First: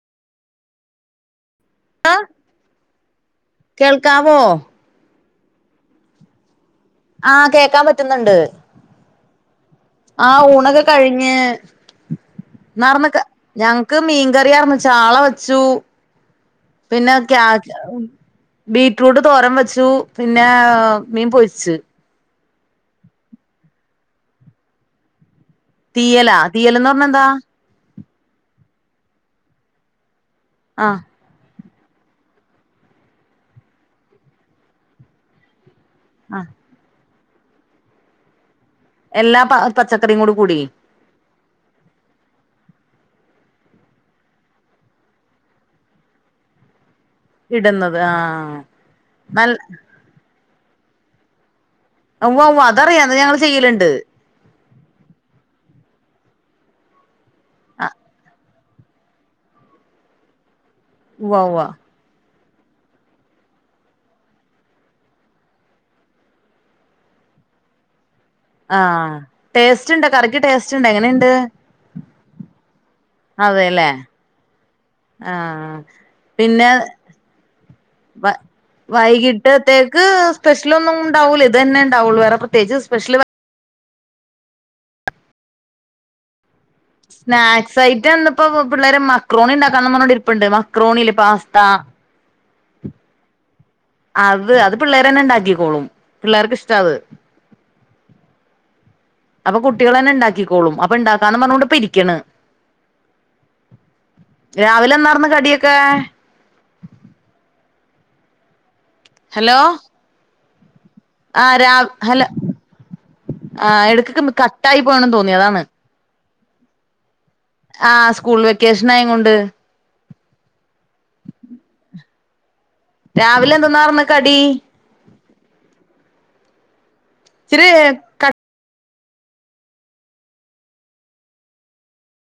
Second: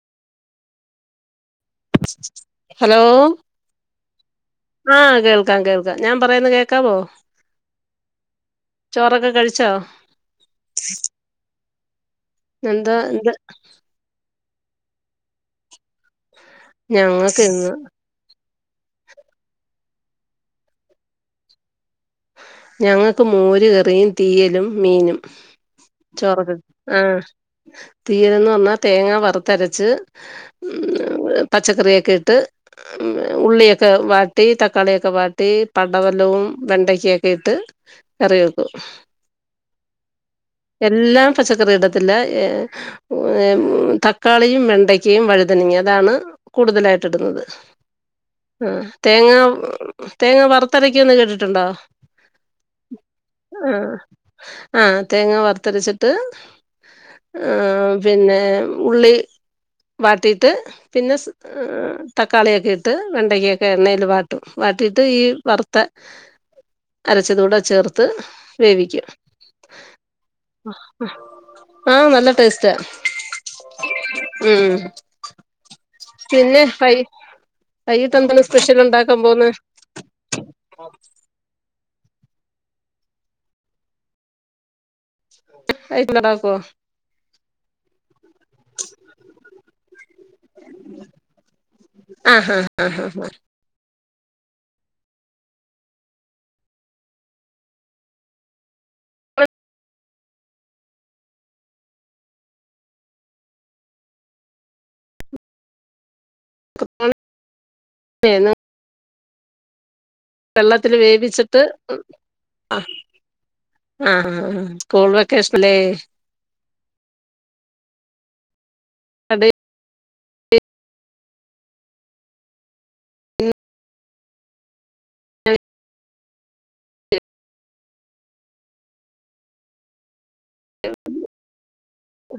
ആഹ് hello കേൾക്കാവോ ആഹ് കേൾ കാ കേൾക്ക ഞാൻ പറയുന്നത് കേ ആഹ് കേക്കാൻ പറ്റുന്നുണ്ട് ചോറൊക്കെ കഴിച്ചോ ആഹ് ഊണൊക്കെ കഴിഞ്ഞ് എന്താ നാടൻ മക്ക എന്ത് ഞങ്ങൾക്ക് മീൻ കറിയ മ്മച്ചാള വെച്ചു പിന്നെ ഞങ്ങക്ക് ക്യാ ഇന്ന് ബീറ്റ്റൂട്ട് തോരം വെച്ചു പിന്നെ മീൻ പൊയിച്ച് ഞങ്ങള്ക്ക് മോരു കറിയും തീയലും മീനും തീയലാ തീയലന്ന് പറഞ്ഞ എന്താ തീയലന്ന് പറഞ്ഞാൽ തേങ്ങ വറുത്തരച്ച് ആഹ് [unintelligible] പച്ചക്കറിയൊക്കെ ഇട്ട് ഉള്ളിയൊക്കെ വാട്ടി തക്കാളിയൊക്കെ വാട്ടി പടവലവും ആഹ് വെണ്ട ക്കെ ക്കെ ഇട്ട് കറിയ എല്ലാ പ പച്ചക്കറിയും കൂടി കൂടി എല്ലാം പച്ചക്കറി ഇടത്തില്ല ഏ തക്കാളിയും വെണ്ടക്കയും വഴുതനി അതാണ് കൂടുതലായി ത്തിടുന്നത് ഇടുന്നത് ആഹ് ആ തേങ്ങ നല്ല തേങ്ങ വറു ഇത്തരയ്ക്കൊ ഒന്ന് കേട്ടിട്ടുണ്ടോ ഉവ്വ ഉവ്വ അതറിയാ അത് ഞങ്ങള് ചെയ്യലുണ്ട് ആഹ് ആഹ് തേങ്ങ വറുത്തരിച്ചിട്ട് ആ ആഹ് പിന്നെ ഉള്ളി വാട്ടീട്ട് പിന്നെ സ് ഉവ്വ ഉവ്വ ആ ത ക്കാളിയൊക്കെ ഇട്ട് വെണ്ടക്കൊക്കെ എണ്ണൽ വാട്ടും വാട്ടിയിട്ട് ഈ വറുത്ത അരച്ചതൂടെ ചേർത്ത് വേവിക്കും ആഹ് ടേസ്റ്റ് ഉണ്ട് കറക്ക് ടേസ്റ്റ് ഉണ്ട് എങ്ങനെയുണ്ട് ആഹ് നല്ല ടേസ്റ്റാ അതെല്ലേ ഉം ആഹ് പിന്നെ വൈകിട്ട് വൈ എന്താണ് സ്പെഷ്യൽ ഉണ്ടാക്കാൻ പോകുന്നെ വൈകിട്ടത്തേക്ക് സ്പെഷ്യൽ ഒന്നും ഉണ്ടാവൂല ഇത് ന്നെ ഉണ്ടാവുള്ളൂ വേറെ പ്രത്യേകിച്ച് സ്പെഷ്യൽ വെ [unintelligible] സ്നാക്സ് ഐറ്റം ഇന്നിപ്പോ പിള്ളേര് മക്രോണി ഉണ്ടാക്കാന്ന് പറഞ്ഞോണ്ട് ഇരിപ്പുണ്ട് മക്രോണിയില്ലേ പാസ്ത ആഹ ആഹ ആ അത് അത് പിള്ളേർ തന്നെ ഉണ്ടാക്കിക്കോളും പിള്ളേർക്ക് ഇഷ്ട അത് അപ്പൊ കുട്ടികള് തന്നെ ഇണ്ടാക്കിക്കോളും അപ്പൊ ഇണ്ടാക്കാന്ന് പറഞ്ഞുകൊണ്ട് ഇരിക്കണ് രാവിലെ എന്താർന്ന് കടിയൊക്കെ? [unintelligible] ഹലോ പല്ല [unintelligible] ആ വേവിച്ചിട്ട് രാ ഹലോ ആ ആ ഇടക്കൊക്കെ കട്ടായി പോണെന്ന് സ്കൂൾ തോന്നി അതാണ് വെക്കേഷനല്ലേ ആ സ്കൂൾ വെ ക്കേഷനായ കൊണ്ട് രാവിലെ കടയിൽ എന്തോന്നാർന്നു കടി? ഇച്ചിരി ക